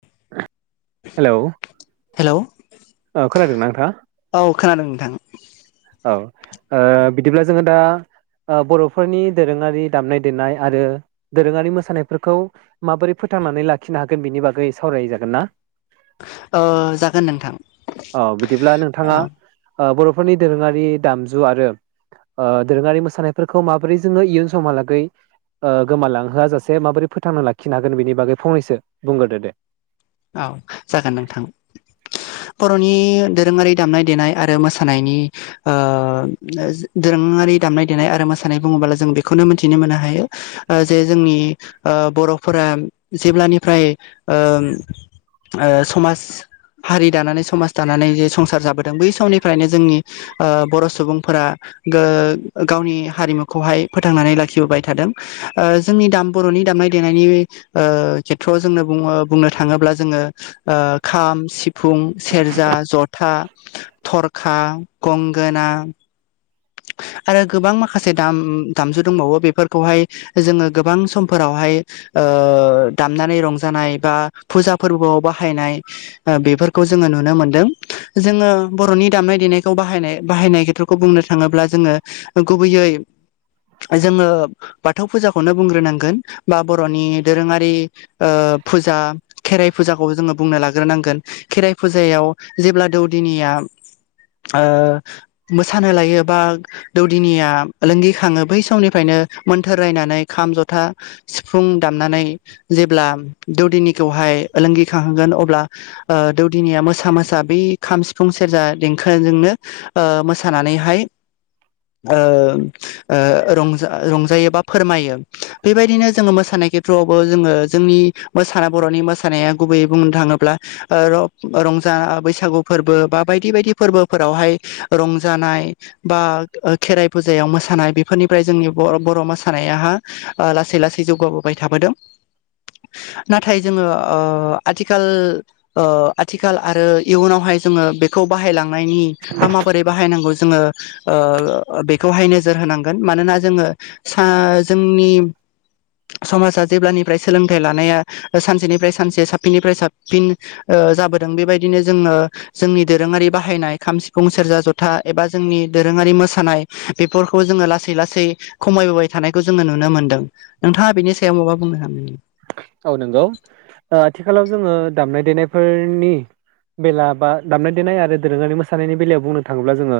[inaudible] Hello. Hello ओ खोनादों ना, नो थाङा। औ खोनादों नोंथां औ ओ बिदिब्ला जोङो दा ओ बर'फोरनि दोरोङारि दामनाय देनाय आरो दोरोङारि मोसानायफोरखौ माबोरै फोथांनानै लाखिनो हागोन बिनि बागै सावराय जागोन ना? ओ जागोन नोंथां अ बिदिब्ला नोंथाङा औ ओ बर' दोरोङारि दामजु आरो ओ दोरोङारि मोसानायफोरखौ माबोरै जोङो इयुन समहालागै ओ गोमालांहोआ जासे माबोरै फोथांना लाखिनो हागोन बेनि बागै फंनैसो बुंग्रोदो दे। औ जागोन नोंथां बर'नि दोरोङारि दामनाय देनाय आरो मोसानायनि ओ [unintelligible] दोरोङारि दामनाय देनाय आरो मोसानाय बुङोबोला जों बेखौनो मिथिनो मोननो हायो ओ जे जोंनि बर'फोरा जेब्लानिफ्राय ओम ओ समाज हारि दानानै समाज दानानै जे संसार जाबोदों बै समनिफ्रायनो जोंनि ओ बर' सुबुंफोरा गो गावनि हारिमुखौहाय फोथांनानै लाखिबोबाय थादों ओ जोंनि दाम बर'नि दामनाय देनायनि ओ खेथ्र'आव जोंनो बुङो बुंनो थाङोब्ला जोङो ओ खाम सिफुं सेरजा ज'था थ'रखा गंगोना आरो गोबां माखासे दाम-दामजु दंबावो बेफोरखौहाय जोङो गोबां समफोरावहाय ओ दामनानै रंजानाय बा फुजा फोरबोआव बाहायनाय बेफोरखौ जोङो नुनो मोनदों जोङो बर'नि दामनाय देनायखौ बाहायनाय-बाहायनाय खेथ्र'खौ बुंनो थाङोब्ला जोङो गुबैयै जोङो बाथौ फुजाखौनो बुंग्रोनांगोन बा बर'नि दोरोङारि ओ फुजा खेराइ फुजाखौ जोङो बुंनो लाग्रोनांगोन खेराइ फुजायाव जेब्ला दौदिनिया ओ मोसानो लायो बा दौदिनिया लोंगिखाङो बै समनिफ्रायनो मोन्थोर रायनानै खाम ज'था सिफुं दामनानै जेब्ला दौदिनिखौहाय ओलोंगिखांहांगोन अब्ला ओ दौदिनिया मोसा मोसा बै खाम सिफुं सेरजा देंखोजोंनो मोसानानैहाय ओ ओ रंजा रंजायो बा फोरमायो, बेबायदिनो जोङो मोसानाय खेथ्र'आवबो जोङो जोंनि मोसाना बर'नि मोसानाया गुबैयै बुंनो थाङोब्ला ओ र' रंजा बैसागु फोरबो बा बायदि बायदि फोरबोफोरावहाय रंजानाय बा ओखेराइ फुजायाव मोसानाय बेफोरनिफ्राय जोंनि ब' बर' मोसानायाहा ओ लासै लासै जौगाबोबाय थाबोदों। नाथाय जोङो ओ आथिखाल ओ आथिखाल आरो इयुनावहाय जोङो बेखौ बाहायलांनायनि बा माबोरै बाहायनांगौ। जोङो। ओ बेखौहाय नोजोर होनांगोन मानोना जोङो सा जोंनि समाजा जेब्लानिफ्राय सोलोंथाइ लानाया सानसेनिफ्राय सानसे साबफिननिफ्राय साबफिन, ओ जाबोदों बेबायदिनो जोङो जोंनि दोरोङारि बाहायनाय खाम सिफुं सेरजा ज'था एबा जोंनि दोरोङारि मोसानाय बेफोरखौ जोङो लासै लासै खमायबोबाय थानायखौ जोङो नुनो मोन्दों। नोंथाङा बेनि सायाव माबा बुंनो [unintelligible] औ नंगौ ओ आथिखालाव जोङो दामनाय देनायफोरनि बेला बा दामनाय देनाय आरो दोरोङारि मोसानायनि बेलायाव बुंनो थाङोब्ला। जोङो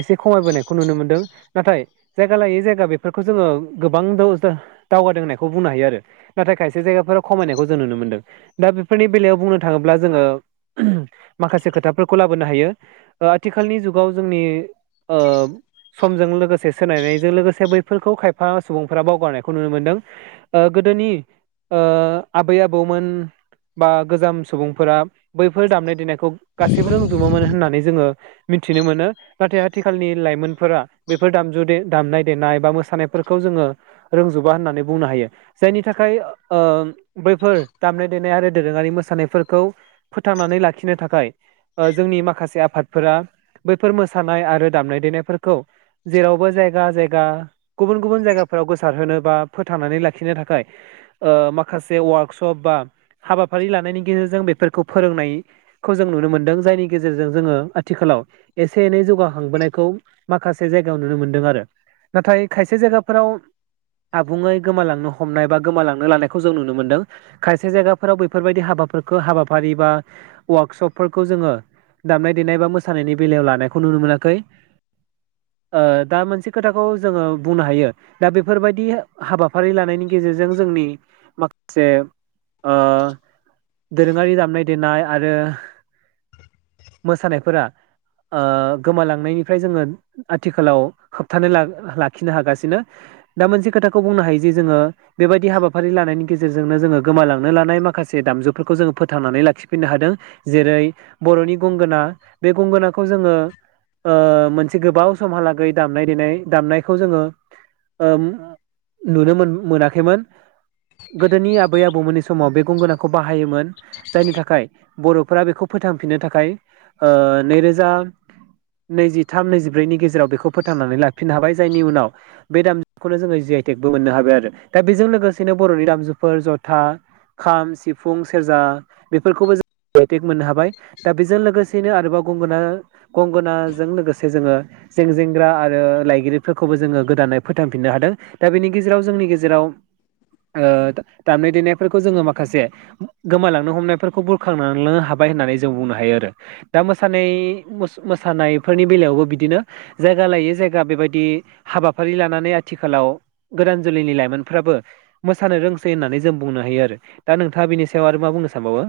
एसे खमायबोनायखौ नुनो मोनदों नाथाय जायगा लायै जायगा बेफोरखौ जोङो गोबां दावजा दावगादों होननायखौ बुंनो हायो आरो। नाथाय खायसे जायगाफोराव खमायनायखौ जों नुनो मोन्दों दा बेफोरनि बेलायाव बुंनो थाङोब्ला जोङो [unintelligible] माखासे खोथाफोरखौ लाबोनो हायो। ओ आथिखालनि जुगाव जोंनि ओ समजों लोगोसे सोनायनायजों लोगोसे बैफोरखौ खायफा सुबुंफोरा बावगारनायखौ नुनो मोनदों। ओ गोदोनि ओ आबै आबौमोन बा गोजाम सुबुंफोरा बैफोर दामनाय देनायखौ गासैबो रोंजोबोमोन होननानै जोङो मिथिनो मोनो। नाथाय आथिखालनि लाइमोनफोरा बेफोर दामजुदि दामनाय देनाय बा मोसानायफोरखौ जोङो रोंजोबा होननानै बुंनो हायो। जायनि थाखाय ओ बैफोर दामनाय देनाय आरो दोरोङारि मोसानायफोरखौ फोथांनानै लाखिनो थाखाय, ओ जोंनि माखासे आफादफोरा बैफोर मोसानाय आरो दामनाय देनायफोरखौ जेरावबो जायगा जायगा गुबुन गुबुन जायगाफोराव गोसारहोनो बा फोथांनानै लाखिनो थाखाय ओ माखासे वार्कश'प बा हाबाफारि लानायनि गेजेरजों बेफोरखौ फोरोंनाय खौ जों नुनो मोनदों जायनि गेजेरजों, जोङो आथिखालाव एसे एनै जौगाखांबोनायखौ माखासे जायगायाव नुनो मोनदों। आरो नाथाय खायसे जायगाफोराव आबुङै गोमालांनो हमनाय बा गोमालांनो लानायखौ जों नुनो मोनदों, खायसे जायगाफोराव बैफोरबायदि हाबाफोरखो हाबाफारि बा वार्कश'पफोरखौ जोङो दामनाय देनाय बा मोसानायनि बेलायाव लानायखौ नुनो मोनाखै। ओ दा मोनसे खोथाखौ जोङो बुंनो हायो दा बेफोरबायदि हाबाफारि लानायनि गेजेरज जों जोंनि [unintelligible] ओ दोरोङारि दामनाय देनाय आरो मोसानायफोरा ओ गोमालांनायनिफ्राय जोङो आथिखालाव होबथानो ला लाखिनो हागासिनो दा मोनसे खोथाखौ बुंनो हायो जे जोङो बेबायदि हाबाफारि लानायनि गेजेरजोंनो जोङो गोमालांनो लानाय माखासे दामजुफोरखौ जोङो फोथांनानै लाखिफिननो हादों। जेरै बर'नि गंगोना बे गंगोनाखौ जोङो ओ मोनसे गोबाव समहा लागै दामनाय देनाय दामनायखौ जोङो ओ नुनो मोनाखै। खैमोन गोदोनि आबै आबौमोननि समाव बे गंगोनांखौ बाहायोमोन। जायनि थाखाय बर'फोरा बेखौ फोथांफिननो थाखाय ओ नैरोजा नैजिथाम नैजिब्रैनि गेजेराव बेखौ फोथांनानै लाफिननो हाबाय। जायनि उनाव बे दामजुखौनो जोङो जिआइटेकबो मोननो हाबाय आरो। -दा बेजों लोगोसेनो बर'नि दामजुफोर जथा खाम सिफुं सेरजा बेफोरखौबो जों। जि आइ टेक मोननो हाबाय, दा बेजों लोगोसेैनो आरोबाव गंगोना गंगोनाजों लोगोसे जोङो जेंजेंग्रा आरो लायगिरिफोरखौबो जोङो गोदानै फोथांफिननो हादों। दा बेनि गेजेराव जोंनि गेजेराव जेराव ओ दामनाय देनायफोरखौ जोङो माखासे, गोमालांनो हमनायफोरखौ बुरखांलांनो हाबाय होननानै जों बुंनो हायो आरो। दा मोसानाय मोसानायफोरनि बेलायावबो बिदिनो जायगा लायै जायगा बेबायदि हाबाफारि लानानै आथिखालाव गोदान जोलैनि लाइ मोनफ्राबो मोसानो रोंसै होननानै जों बुंनो हायो। आरो दा नोंथाङा बिनि सायाव आरो मा बुंनो सानबावो?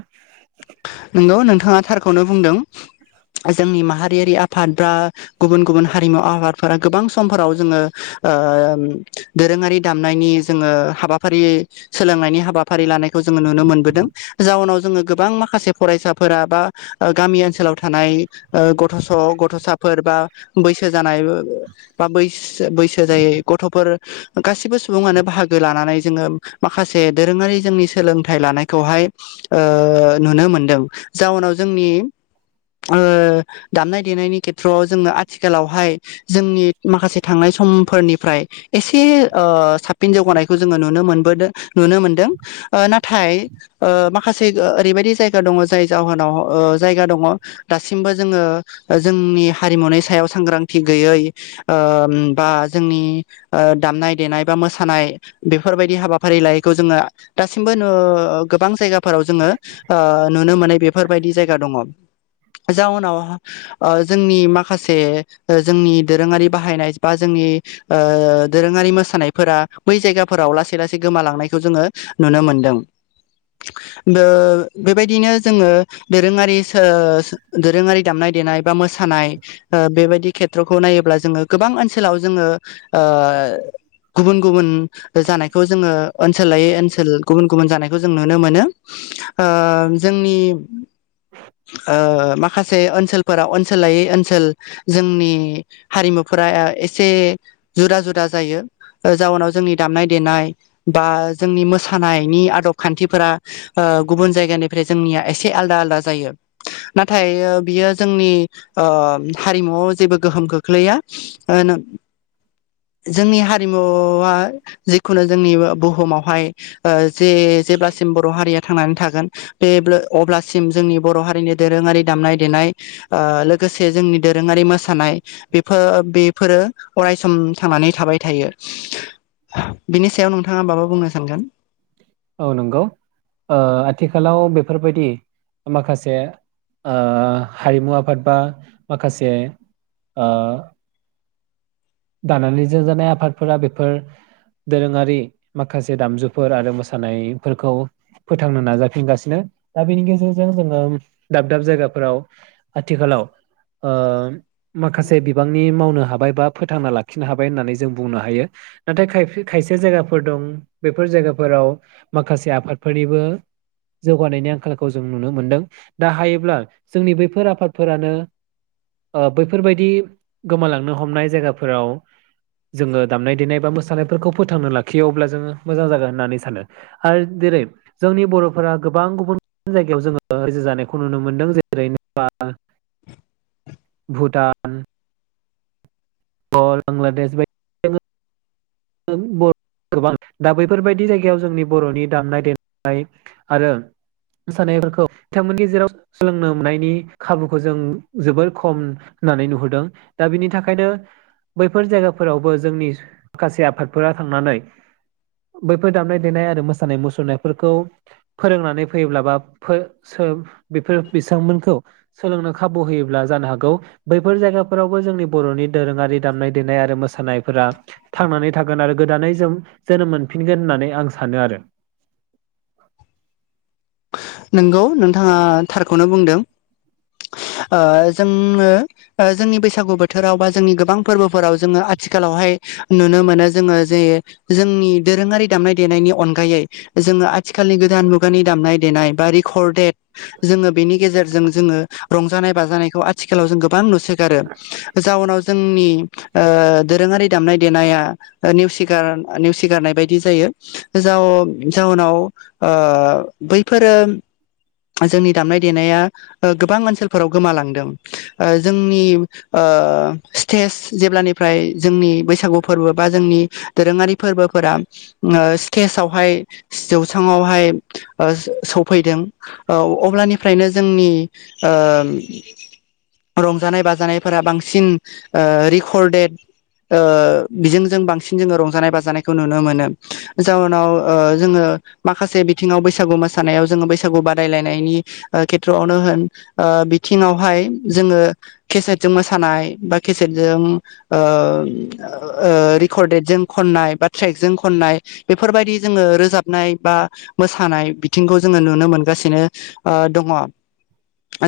खौनो बुंदों, जोंनि माहारियारि आफाद बा गुबुन गुबुन हारिमु आफादफोरा, गोबां समफोराव जोङो दोरोङारि दामनायनि जोङो हाबाफारि सोलोंनायनि हाबाफारि लानायखौ जोङो नुनो मोनबोदों। जाउनाव जोङो गोबां माखा माखासे फरायसाफोरा बा गामि ओनसोलाव थानाय। ओ गथ'स गथ'साफोर बा बैसो जानाय बा बै बैसो जायै गथ'फोर गासिबो सुबुङानो बाहागो लानानै जोङो माखासे दोरोङारि जोंनि सोलोंथाइ लानायखौहाय ओ नुनो मोनदों, जाउनाव जोंनि ओ दामनाय देनायनि खेथ्रआव जोङो आथिखालावहाय जोंनि माखासे थांनाय समफोरनिफ्राय एसे ओ साबसिन जौगानायखौ जोङो नुनो मोनबोदों। नुनो मोनदों, नाथाय माखासे ओ ओरैबायदि जायगा दङ जाय जाहोनाव जायगा दङ दासिमबो जोङो जोंनि हारिमुनि सायाव सांग्रांथि गैयै, ओ बा जोंनि दामनाय देनाय बा मोसानाय बेफोरबायदि हाबाफारि लायैखौ जोङो दासिमबो नो गोबां जायगाफोराव जोङो ओ नुनो मोननाय बेफोरबायदि जायगा दङ, जाउनाव ओ जोंनि माखासे जोंनि दोरोङारि बाहायनाय बा जोंनि ओ दोरोङारि मोसानायफोरा, बै जायगाफोराव लासै लासै गोमालांनायखौ जोङो नुनो मोनदों। बेबायदिनो जोङो दोरोङारि सो, दोरोङारि दामनाय देनाय बा मोसानाय ओ बेबायदि नि खेथ्रखौ नायोब्ला जोङो गोबां ओनसोलाव जोङो ओ गुबुन गुबुन जानाय खौ जोङो ओनसोलायै ओनसोल गुबुन गुबुन जानायखौ जों नुनो मोनो। ओ जोंनि ओ माखासे ओनसोलफोरााव ओनसोलायै ओनसोल। जोंनि हारिमुफोरा एसे जुदा जुदा जायो जाउनाव जोंनि दामनाय देनाय बा जोंनि मोसानायनि आदब खान्थिफोरा ओ गुबुन जायगानिफ्राय जोंनिया एसे आलदा आलदा जायो। नाथाय बियो जोंनि ओ हारिमुआव जेबो गोहोम खोख्लैया। ओ नोंजोंनि हारिमु जिखुनु जोंनि बुहुमावहाय जे जेब्लासिम बर' हारिया ओं थागोन, बे ब्ले अब्लासिम जोंनि बर' हारिनि दोरोङारि दामनाय देनाय ओ लोगोसे जोंनि दोरोङारि मोसानाय बेफोर बेफोरो अरायसम थांनानै थाबाय थायो। बिनि सायाव नोंथाङा माबा बुंनो सानगोन। औ नंगौ, ओ आथिखालाव बेफोरबायदि माखासे ओ हारिमु आफाद बा माखासे ओ दानानै जों जानाय आफादफोरा बेफोर दोरोङारि माखासे दामजु फोर आरो मोसानायफोरखौ फोथांनो नाजाफिनगासिनो दा बेनि गेजेरजों जोङो दाब दाब जायगाफोराव आथिखालाव ओ माखासे बिबांनि मावनो हाबाय बा फोथांना लाखिनो हाबाय होननानै जों बुंनो हायो नाथाय खायफा खायसे जायगाफोर दं बे बेफोर जायगाफोराव माखासे आफादफोरनिबो जौगानायनि आंखालखौ जों नुनो मोनदों दा हायोब्ला जोंनि बैफोर आफादफोरानो ओ बैफोरबायदि गोमालांनो हमनाय जायगाफोराव जोङो दामनाय देनाय बा मोसानायफोरखौ फोथांना लाखियो अब्ला जोङो मोजां जागोन होननानै सानो आरो जेरै जोंनि बर'फोरा गोबां गुबुन गुबुन जायगायाव जोङो रायजो जानायखौ नुनो मोनदों जेरै नेपाल भुटान ब बांलादेश बादि जों बर' गोबां दा बैफोरबायदि जायगायाव जोंनि बर'नि दामनाय देनाय आरो मोसानायफोरखौ बिथांमोननि जेराव सोलोंनो मोननायनि खाबुखौ जों जोबोर खम होननानै नुहुरदों दा बिनि थाखायनो बैफोर जायगाफोरावबो जोंनि माखासे आफादफोरा थांनानै बैफोर दामनाय देनाय आरो मोसानाय मुसुरनायफोरखौ फोरोंनानै फैयोब्ला बा फो सोम बेफोर बिथांमोनखौ सोलोंनो खाबु होयोब्ला जानो हागौ बैफोर जायगाफोरावबो जोंनि बर'नि दोरोङारि दामनाय देनाय आरो मोसानायफोरा थांनानै थागोन आरो गोदानै जों जोनोम मोनफिनगोन होननानै आं सानो आरो। नोंगौ नोंथाङा थारखौनो बुंदों। ओ जोङो जोंनि बैसागु बोथोराव बा जोंनि गोबां फोरबोफोराव जोङो आथिखालावहाय नुनो मोनो जोङो जे जोंनि दोरोङारि दामनाय देनायनि अनगायै जोङो आथिखालनि गोदान मुगानि दामनाय देनाय बा रेकर्डेड जोङो बेनि गेजेरजों जोङो रंजानाय बाजानायखौ आथिखालाव जों गोबां नुसोगारो जाउनाव जोंनि ओ दोरोङारि दामनाय देनाया नेवसिगार नेवसिगारनाय बायदि जायो जाव जाउनाव ओ बैफोरो जोंनि दामनाय देनाया ओ गोबां ओनसोलफोराव गोमालांदों ओ जोंनि ओ स्टेज जेब्लानिफ्राय जोंनि बैसागु फोरबो बा जोंनि दोरोङारि फोरबोफोरा ओ स्टेजावहाय जौस्रांआवहाय ओ सफैदों। औ अब्लानिफ्रायनो जोंनि ओ रंजानाय बाजानायफोरा बांसिन ओ रेकर्डेड ओ बिजों जों बांसिन जोङो रंजानाय बाजानायखौ नुनो मोनो जाउनाव ओ जोङो माखासे बिथिङाव बैसागु मोसानायाव जोङो बैसा बैसागु बादायलायनायनि ओ खेथ्र'आवनो होन ओ बिथिङावहाय जोङो केसेटजों मोसानाय बा केसेटजों ओ ओ रेकर्डेटजों खननाय बा ट्रेकजों खननाय बेफोरबायदि जोङो रोजाबनाय बा मोसानाय बिथिंखौ जोङो नुनो मोनो। गासिनो ओ दङ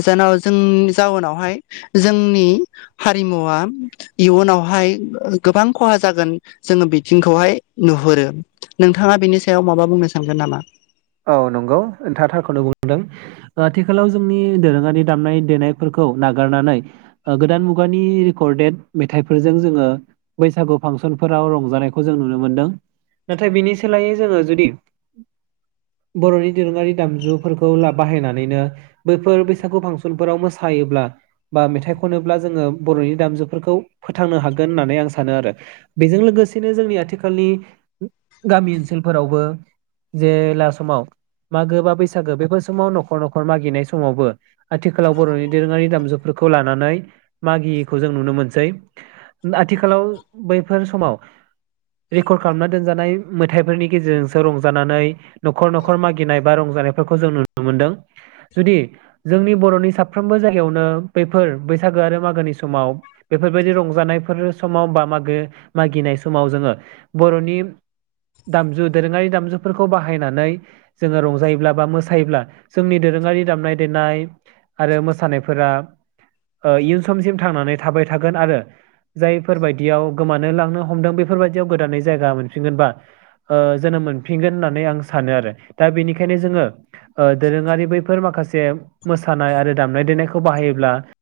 जानाव जोंनि जाउनावहाय जोंनि हारिमुवा इयुनावहाय गोबां खहा जागोन जोङो बिथिंखौहाय नुहुरो नोंथाङा बेनि सायाव माबा बुंनो सानगोन नामा? औ नंगौ नोंथांआ थारखौनो बुंदों आथिखालाव जोंनि दोरोङारि दामनाय देनायफोरखौ नागारनानै ओ गोदान मुगानि रेकर्डेड मेथाइफोरजों जोङो बैसागु फांसनफोराव रंजानायखौ जों नुनो मोनदों नाथाय बिनि सोलायै जोङो जुदि बर'नि दोरोङारि दामजुफोरखौ ला बाहायनानैनो बैफोर बैसागु फांसनफोराव मोसायोब्ला बा मेथाइ खनोब्ला जोङो बर'नि दामजुफोरखौ फोथांनो हागोन होननानै आं सानो आरो बेजों लोगोसेनो जोंनि आथिखालनि गामि ओनसोलफोरावबो जे लास समाव मागो बा बैसागो बेफोर समाव नखर न'खर मागिनाय समावबो आथिखालाव बर'नि दोरोङारि दामजुफोरखौ लानानै मागियैखौ जों नुनो मोनसै आथिखालाव बैफोर समाव रेकर्ड खालामना दोनजानाय मेथाइफोरनि गेजेरजोंसो रंजानानै न'खर न'खर मागिनाय बा रंजानायफोरखौ जों नुनो मोनदों जुदि जोंनि बर'नि साफ्रोमबो जायगायावनो बैफोर बैसागो आरो मागोनि समाव बेफोरबायदि रंजानायफोर समाव बा मागो मागिनाय समाव जोङो बर'नि दामजु दोरोङारि दामजुफोरखौ बाहा बाहायनानै जोङो रंजायोब्ला बा मोसायोब्ला जोंनि दोरोङारि दामनाय देनाय आरो मोसानायफोरा ओ इयुन समसिम थांनानै थाबाय थागोन आरो जायफोर बायदियाव गोमानो लांनो हमदों बेफोर बायदियाव गोदानै जायगा मोनफिनगोन बा ओ जोनोम मोनफिनगोन होननानै आं सानो आरो दा बेनिखायनो जोङो ओ दोरोङारि बैफोर माखासे मोसानाय आरो दामनाय देनायखौ बाहायोब्ला